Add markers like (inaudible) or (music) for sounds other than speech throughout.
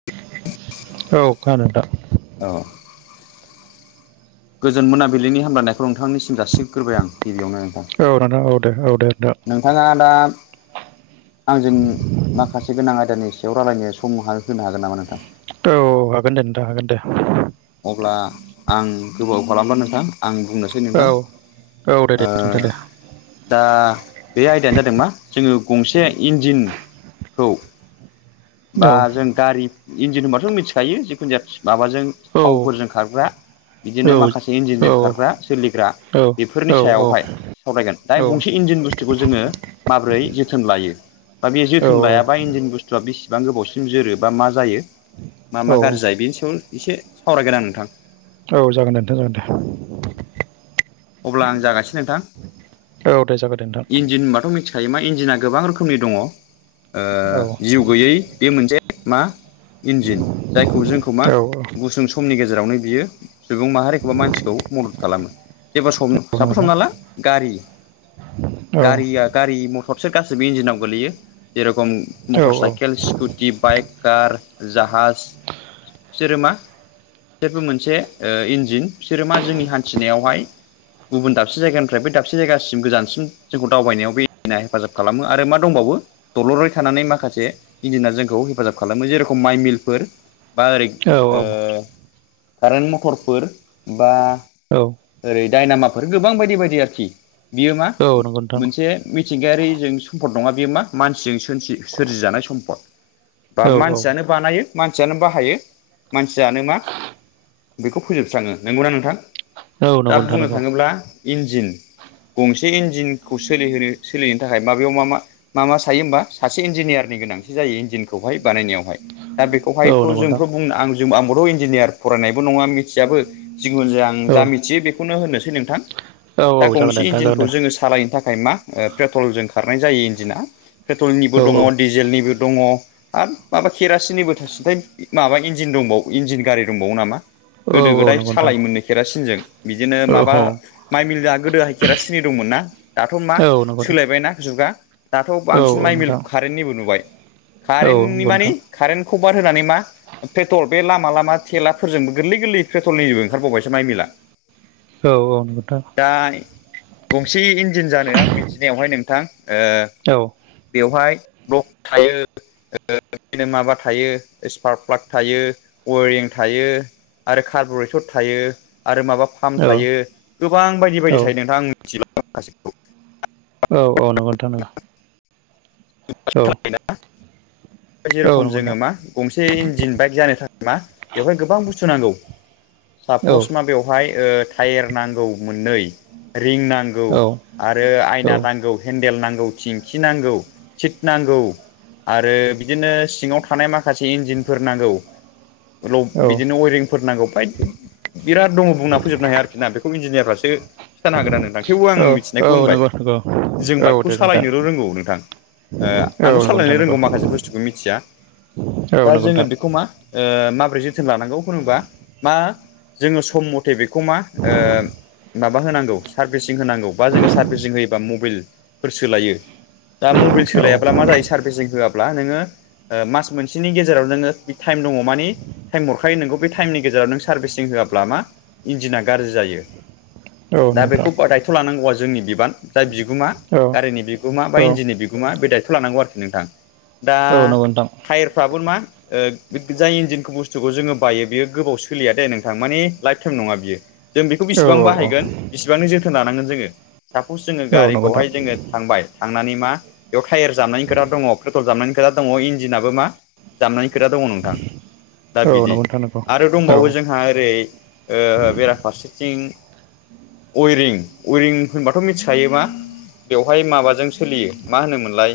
औ खोनादों नोंथां। आं। गोजोन मोनाबिलिनि हामलायनायखौ नोंथांनिसिम जासिग्रोबाय आं गिबियावनो नोंथां। औ नोंथां औ दे औ दे नोंथां। नोंथाङा दा आंजों माखासे गोनां आयदानि सायाव रायलायनो सम होनो हागोन नामा नोंथां? औ हागोन दे नोंथां हागोन दे। अब्ला आं गोबाव खालामला नोंथां। आं बुंनोसै औ नोंथां औ दे दे ओ नोंथां दे दा बे आयदाया जादों मा जोङो गंसे इन्जिन औ। बा औ जों गारि इन्जिन होनबाथ जों मिथिखायो जिखुनु जाया माबाजों औ थावफोरजों खारग्रा औ बिदिनो माखासे औ इन्जिनजों खारग्रा सोलिग्रा। औ बेफोरनि सायावहाय सावरायगोन दा गंसे इन्डिन बुस्थुखौ जोङो माबोरै जोथोन लायो बा बे जोथोन लायाबा बा इन्जिन बुस्थुआ बेसेबां गोबावसिम जोरो बा मा जायो मा औ मा गाज्रि जायो बेनि सायाव एसे सावरायगोन आरो नोंथां। औ जागोन दे नोंथां जागोन दे। अब्ला आं जागासिनो नोंथां। औ दे जागोन दे नोंथां इन्जिन होनबाथ' मिथि थायो मा इन्जिना गोबां रोखोमनि दङ ओ औ जिउ गैयै बे मोनसे मा इन्जिन जायखौ जोंखौ मा औ औ गुसुं स समनि गेजेरावनो बियो सुबुं माहारिखौबा मानसिखौ मदद खालामो जेबो सम नंगौ साफस नोंथां हमनाला गारि औ गारिया गारि मथ थरसे गासैबो इन्जिनाव गोगलैयो जेरेराव औ motor cycle scooty bike, car, जाहाज बिसोर मा बिसोरबो मोनसे ओ इन्जिन बिसोर मा जोंनि हान्थिनायावहाय गुबुन दाबसे जायगानिफ्राय बै दाबसे जायगासिम गोजानसिम जोंखौ दावबायनायाव बेना हेफाजाब खालामो आरो मा दंबावो दलरै थानानै माखासे इन्जिनार जोंखौ हेफाजाब खालामो जेरखम माइ मिलफोर बा ओरै औ ओ कारेन्ट मटरफोर बा औ। ओरै दडायनामाफोर गोबां बायदि बायदि आरोखि बियो मा औ नंगौ नोंथां मोनसे मिथिंगायारि जों सम्फद नङा बे मा मानसिजों सोर-सोरजिजानाय सम्पद। बा औ मानसियानो औ बानायो मानसियानो बाहायो मानसियानो मा बेखौ फोजोबस्राङो नंगौना नोंथां? दा नंगौ नोंथां बुंनो नंगौ थाङोब्ला इन्जिन। गंसे इन्जिनखौ सोलिहोनो सोलिनो थाखाय माबेयाव मा मा मा मा सायो होमबा सासे इन्जिनियारनि गोनांथि जायो इन्जिनखौहाय बानायनायावहाय दा बेखौहाय औ नंगौ नोंथां जोंथ' बुंनो आं आंबोथ' इन्जिनियार फरायनायबो नङा मिथियाब जिगुन जाया आं औ जा मि जि बेखौनो होनोसै नोंथां। औ दा औ जागोन दे गंसे नोंथां जागोन इनजिनखौ दे जोङो सा सालायनो थाखाय मा ओ पेट्रलजों खारनाय जायो इन्जिना औ पेट्रलनिबो दङ डिजेलनिबो दङ आरो माबा केरासिननिबो थासिन्थाय माबा इन्जिन दंबाव इन्जिन गारि दंबावो नामा औ गोदो औ गोदाय नंगौ नोंथां सालाय मोननो खेरासिनजों। बिदिनो औ माबा माइ मिला गोदोहाय खेरा सिनि दंमोन ना दाथ' मा औ नंगौ नोंथां सोलायबायना जुगा। दाथ' औ बांसिन माइ मिल नोंथां कारेन्निबो नुबाय। औ कारेेनटनि नंगौ मानि नोंथां कारेन्ट बाद होनानै मा पेट्रल बे लामा लामा थेलाफोरजोंबो गोरलै गोरलै पेट्रलनिबो ओंखारबावबायसो माइ मिला। औ औ नोथां दा गंसे इन्जिन जानो आं मिथिनायावहाय नोंथां ओ औ बेवहाय ब्लक थायो बिनो माबा थायो स्पार्क प्लाक थायो वेरिं थायो आरो कार्ब' एक्सड थायो आरो माबा फाम औ थायो गोबां बायदि औ बायदि थायो नोंथां आं मिथि (unintelligible) औ औ नंगौ नोथां नंगौ (inaudible) औ औ जेरखम नंगौ जोङो नोंथां मा गंसे इन्जिन बाइक जानो थाखाय मा बेवहाय गोबां बुस्थु नांगौ औ सापस मा बेवहाय ओ टायेर नांगौ मोननै। रिं नांगौ औ आरो आयना औ नांगौ हेन्देल नांगौ थिंखि नांगौ। सिट नांगौ आरो बिदिनो सिङाव थानाय माखासे इन्जिनफोर नांगौ। ल बिदिनो अेरिंफोर नांगौ बाइकजों बिराद दङ बुंना फोजोबनो हाया आरोखि ना बेखौ इन्जिनियारासो खिथानो हागोन नोंदां थेवबो आं औ औ मिसिनायखौ होनबाय नंगौ नंगौ जों औ दे बाइकखौ नोंथां सालायनो र' रोंगौ नोंथां। औ आंथ' नंगौ नोंथां सालायनो नंगौ रोंगौ माखासे बुस्थुखौ मिथिया। औ नंगौ नोंथां औ नंगौ नोंथां औ नंगौ नोंथां औ दा नंगौ जोङो नोंथां औ बेखौ मा माबोरै जोथोन लानांगौ होनबा मा जोङो सम मथे बेखौ मा ओ माबा होनांगौ सार्भिसिं होनांगौ बा जोङो सार्भिसिं होयोबा मबाइलफोर सोलायो। दा मबाइल सोलायाब्ला मा जायो सार्भिसिं होआब्ला नोङो ओ मास मोनसेनि गेजेराव नोङो बे टाइम दङ मानि टाइम हरखायो नोंगौ बे टाइमनि गेजेराव नों सार्भिसिं होआब्ला मा इन्जिना गाज्रि जायो। दा बेखौ दायथ' लानांगौआ जोंनि बिबान दा बिगोमा गारिनि बिगुमा बा इन्जिनि बि गुमा बे दायथ' लानांगौ आरोखि नोंथां। दा टायेरफ्राबो मा ओ जाय इन्जिनखौ बुस्थुखौ जोङो बायो बेयो गोबाव सोलिया दे नोंथां माने लाइफ टाइम नङा बियो। जों बेखौ बेसिबां बाहायगोन बेसिबांनि जोथोन लानांगोन जोङो। सापस जोङो गारिखौहाय जोङो थांबाय थांनानै मा बेयाव टायार जाबनायनि खोथा दङ पेट्रल जाबनायनि खोथा दङ इन्जिनाबो मा जामनायनि खोथा दङ नोंथां। दा बिदि, नंगौ नोंथां नंगौ आरो औ दंबावो जोंहा ओरै ओ बेरा फारसेथिं विरिं, विरिं होनबाथ' मिथिखायो मा बेवहाय माबाजों सोलियो। मा होनोमोनलाय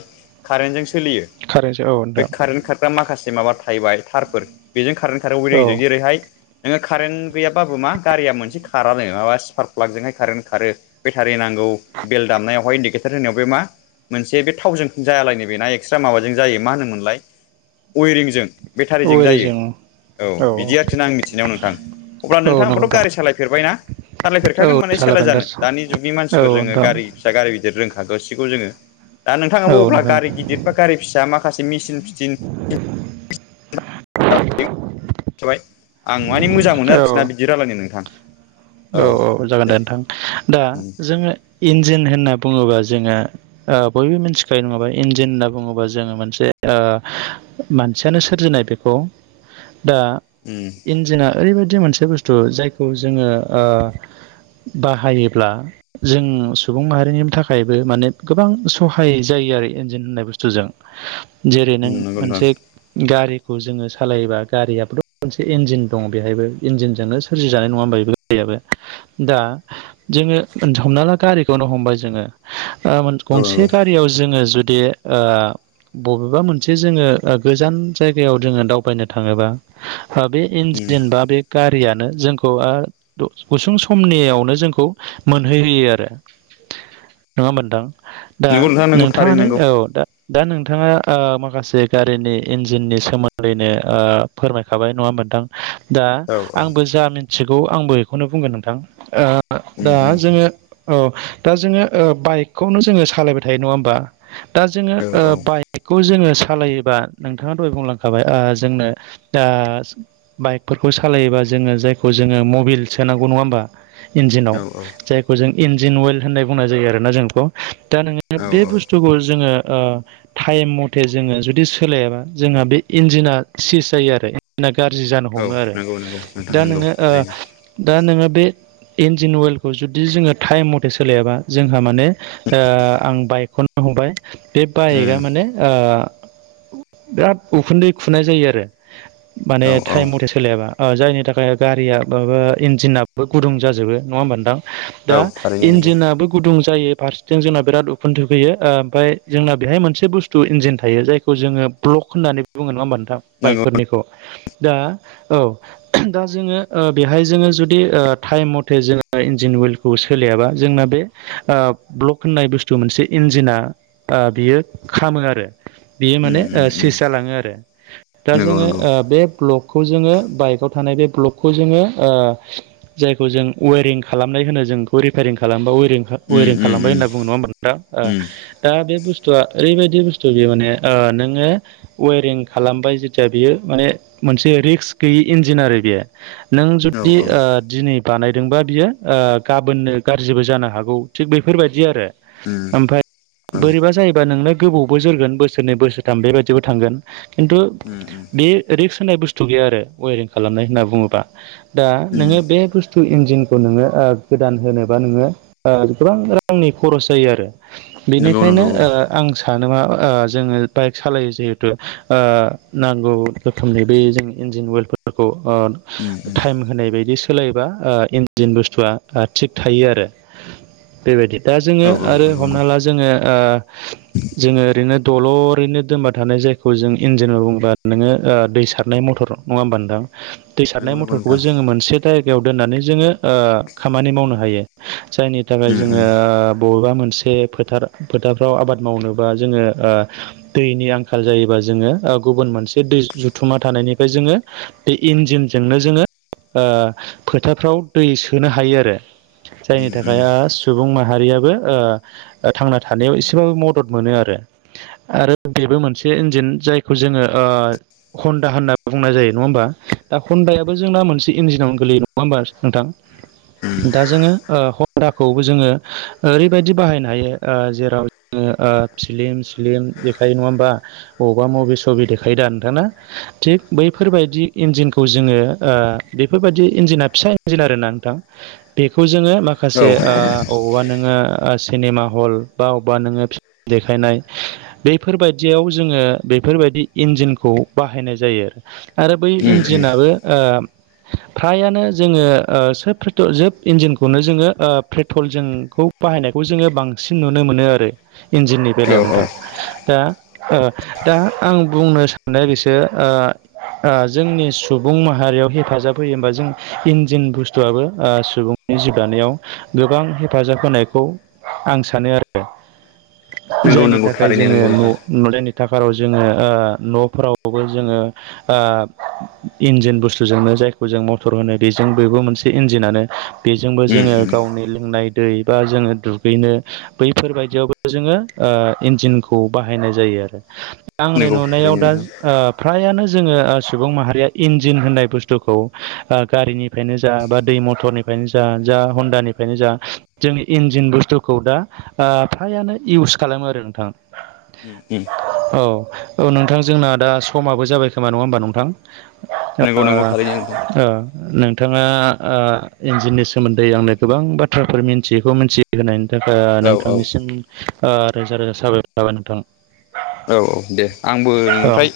कारेन्टजों सोलियो कारेन्टसो औ बे नोंथां कारेन्ट खा (unintelligible) माखासे माबा थाहबाय थारफोर बेजों खारो खारो औ जेरैहाय नोङो कारेन्ट गैयाबाबो मा गारिया मोनसे खारानो माबा स्पार्क प्लाकजोंहाय कारेन्ट खारो। बेटारि नांगौ बेल दामनायावहाय इन्डिकेटार होनायाव बे मा मोनसे बे थावजों जायालाय नै बेना एक्सट्रा माबाजों जायो मा होनोमोनलाय वेरिंजों बेटारिजों जायो ओरैजों औ बिदि आरोखि आं मिथिनायाव नोंथां अब्ला औ नोंथां नंगौ आबोथ' गारि सा सालायफेरबायना औ सालायफेरखागोन माने सालायबाय सोलाया जानो नोंथां दानि जुगनि औ मानसिफोर जोङो नोंथां गारि फिसा गारि गिदिर रोंखागासिगखौ जोङो दा नोंथाङाबाो औ अब्ला नोंथां गारि गिदिर बा गारि फिसा माखासे मेसिन फिसिन बाय आं माने मोजां औ मोनो आरोखि ना बिदि रायलायनो नोंथां औ औ जागोन दे नोंथां दा उम जोङो इन्जिन होनना बुङोबा जोङो ओ बयबो मिथिखायो नङाबा इन्जिन होनना बुङोबा जोङो मोनसे ओ मानसियानो सोरजिनाय बेखौ दा उम इन्जिना ओरैबायदि मोनसे बुस्थु जायखौ जोङो ओ बाहायोब्ला जों सुबुं माहारिनि थाखायबो माने गोबां सहाय जायो आरो इन्जिन होननाय बुस्थुजों (inaudible) जेरै नों नंगौ नोंथां मोनसे गारिखौ जोङो सालायोबा गारियाबोथ' मोनसे इन्जिन दं बेहायबो इन्जिनजोंनो सोरजिजानाय नङा होनबा बेबो गयाबो दा जोङो हमना ला गारिखौनो हमबाय जोङो ओ औ गंसे नंगौ गारियाव जोङो जुदि ओ बबेबा मोनसे जोङो ओ गोजान जायगायाव जोङो दावबायनो थाङोबा बे उम इन्जिन बा बे गारियानो जोंखौ ओ गुसुं समनियावनो जोंखौ मोनहैहोयो आरो नङा होनबा नोंथां दा नंगौ नोंथां नंगौ थारैनो नोंथाङानो नंगौ औ दा दा नोंथाङा ओ माखासे गारिनि इन्जिननि सोमोन्दैनो ओ फोरमायखाबाय नङा नोथां दा औ औ आंबो जा मिथिगौ आंबो बेखौनो बुंगोन नोंथां ओ उम दा उम जोङो ओ दा जोङो ओ बाइकखौनो जोङो सालायबाय थायो नङा होमबा दा जोङो औ ओ औ बाइक बाइकखौ जोङो सालायोबा नोंथाङा दहाय बुंलांखाबाय ओ जोंनो दा बाइकफोरखौ सालायोबा जोङो जायखौ जोङो मबाइल सोनांगौ नङा होमबा इन्जिनाव औ जाय खौ जों इन्जिन अइेल होननाय बुंनाय जायो आरोना जों बेखौ दा नोङो औ बे औ बुस्थुखौ जोङो ओ टाइम मथे जोङो जुदि सोलायाबा जोंहा बे इन्जिना सिस जायो आरो ना गाज्रि जानो औ हमो आरो नंगौ नंगौ नोंथां दा नंगौ नोङो ओ थारैनो दा नोङो बे इन्जिन अेलखौ जुदि जोङो टाइम मथे सोलायाबा जोंहा माने ओ आं बाइकखौ हमबाय बे उम बाइकआ माने ओ बिराद उखुन्दै खुनाय जायो आरो माने औ औ टाइम मथे स सोलायाबा जायनि थाखाय गारिया माबा इन्जिनाबो गुदुं जाजोबो नङा होमबा नोंथां। औ दा थारैनो इन्जिनाबो गुदुं जायो फारसेथिं जोंना बिराद उखुथोफैयो ओमफफ्राय जोंना बेहाय मोनसे बुस्थु इन्जिन थायो जायखौ जोङो। ब्लक होननानै बुङो नङा हमबाय नोंथां नंगौ बाइकफोरनिखौ दा औ दा जोङो ओ बेहाय जोङो जुदि ओ टाइम मथे जों इन्जिन उइलखौ सोलायाबा जोंना बे ओ ब्लक होननाय बुस्थु मोनसे इन्जिना ओ बियो खामो आरो बियो माने उम उम ओ उम सिस जालाङो आरो दा नंगौ जोङो नंगौ बे ब्लक खौ जोङो बाइकआव थानाय बे ब्लकखौ जोङो ओ जायखौ जों वेरिं खालामनाय होनो जों बेखौ रिफेरारिं खालामबावो वेरिं उम वेरिं उम खालामबाय होनना बुं उम नङा होमबा नोंथां उम ओ दा बे बुस्थुआ ओरैबायदि बुस्थु बेयो माने ओ नोङो वेरिं खालामबाय जेथिया बियो माने मोनसे रिक्स गैयि इन्जिन आरो बेयो नों औ जुदि ओ दिनै बानायदोंबा बियो ओ गाबोननो गाज्रिबो जानो हागौ थिग बेफोरबायदि आरो उम ओमफ्राय औ बोरैबा जायोबा नोंनो गोबावबो जोरोगोन बोसोरनै बोसोरथाम बेबायाददिबो थांगोन खिन्थु उम उम बे रिक्स होननाय बुस्थु गैया आरो वेरिं खालामनाय होनना बुङोबा दा उम नोङो बे बुस्थु इन्जिनखौ नोङो ओ गोदान होनोबा नोङो ओ गोबां रांनि खरस जायो आरो नंगौ बेनिखायनो नंगौ औ आं सानो मा ओ जोंङो बाइक सालायो जिहेथु ओ नांगौ रोखोमनि बे जों इन्जिन वेलफोरखौ ओ उम उम टाइम होनाय बायदि सोलायबा ओ इन्जिन बुस्थुआ थिग थायो औ आरो। बेबायदि दा जोंङो औ औ आरो नंगौ हमना ला जोंङो ओ जोंङो ओरैनो दलर ओरैनो दोनबा थानाय जायखौ जों इन्जिन बुंबा नोंङो ओ दै सारनाय मटर नङा होमबा नोंथां दै सारनाय नंगौ नंगौ खौबो नोंथां जोंङो मोनसे जायगायाव दोननानै जोंङो ओ खामानि मावनो हायो जायनि थाखाय उम जोंङो उम ओ बबेबा मोनसे फोथार फोथारफ्राव आबाद मावनोबा जोंङो ओ दैनि आंखाल जायोबा जोंङो ओ गुबुन मोनसे दै जुथुमा थानायनिफ्राय जोंङो बे इन्जिनजोंनो जोंङो ओ फोथारफ्राव दै सोनो हायो आरो जायनि उम उम उम थाखाय औ ओ सुबुं माहारियाबो ओ थांना थानायाव एसेबाबो मदद मोनो आरो। आरो बेबो मोनसे इन्जिन जायखौ जोंङो हन्दा होनना बुंनाय जायो नङा होमबा दा हन्दाया जोंना मोनसे इन्जिनावनो गोलैयो नङा होमबा नोंथां? उम उम दा जोंङो ओ हन्दाखौबो जोंङो ओरैबायदि बाहायनो हायो ओ जेराव उम आ फ्लिम सिलिम देखायो नङा होमबा? बबावबा मुभि सभि देखायोदा नोंथाङा थिग बैफोरबायदि इन्जिनखौ जोंङो ओ बेफोरबायदि इन्जिना फिसा इन्जिन आरोना नोंथां बेखौ जोंङो माखासे औ ओ अबावबा नोंङो सिनेमा हल बा अबावबा नोंङो फ्लिम देखायनाय बेफोरबायदियाव जोंङो बेफोरबायदि इन्जिनखौ बाहायनाय जायो। आरो बै इन्जिनाबो ओ फ्रायानो जोंङो ओ सोब पेट्रल जोब इन्जिनखौनो जोंङो ओ पेट्रल जोंखौ बाहायनायखौ जोंङो बांसिन नुनो मोनो आरो इन्जिननि बेलायाव औ नोंथां दा ओ दा आं बुंनो सानो बिसोर ओ ओ जोंनि सु बुं माहारियाव हेफाजाब होयो होमबा जों इन्जिन बुस्थुआबो ओ सुबुंनि जिउ दानायाव गोबां हेफाजाब होनायखौ आं सानो आरो। नंगौ जायनि नंगौ थाखाय थारैनो जोंङो नंगौ न नोंथां नुलायनो थाखाराव जोंङो ओ न'फोरावबो जोंङो ओ इन्जिन बुस्थुजोंनो जायखौ जों मटर होनो बेजों मोनसे इन्जिनानो। बेजोंबो उम जोंङो उम गावनि लोंनाय दै बा जोंङो दुगैनो बैफोरबायदियावबो जोंङो ओ इन्जिनखौ बाहायनाय जायो आरो। आंनि नंगौ नुनायाव थारैनो दा नोंथां ओ फ्रायानो जोंङो सुबुं माहारिया इन्जिन होननाय बुस्थुखौ ओ गारिनिफ्रायनो जा बा दै मथरनिफ्रायनो जा जा हन्दानि बेनोजा जोंनि इन्जिन बुस्थुखौ दा ओ फ्रायानो इउस खालामो आरो नोंथां। उम उम औ औ नोंथां जोंना दा समाबो जाबाय खोमा नङा होमबा नोंथां? नंगौ ओ नांगौ थारै नोंथां। ओ नोंथाङा ओ इन्जिननि सोमोन्दै आंनो गोबां बाथ्राफोर मिथियैखौ मिथि मिनथि होनायनि थाखाय औ औ नोंथांनिसिम ओ रोजा रोजा साबायखर थाबाय नोंथां। औ दे आंबो औ नोंनिफ्राय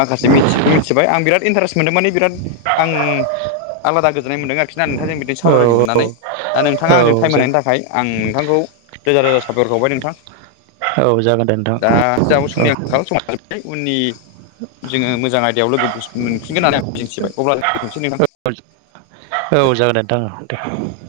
माखासे मिथियैखौ मिथिबाय आं बिराद इन्टारेस्ट मोनदों माने बिराद आं आलादा गोजोननाय मोन्दों आरोखि ना नोंथां जों बिदिनो औ सावरायलायनो मोन्नानै। औ दा नोंथाङा आंजों औ टाइम जागोन होनायनि थाखाय आं नोंथांखौ रोजा रोजा साबायखर बावबाय नोंथां। औ जागोन दे दा नोंथां। जोंहाबो औ (unintelligible) उननि जोंङो मोजां आयदायाव लोगो मोनफिनगोन आरो आं मिजिंथिबाय अब्ला लोगो दोनथनोसै नोंथां। औ औ जागोन दे नोंथां।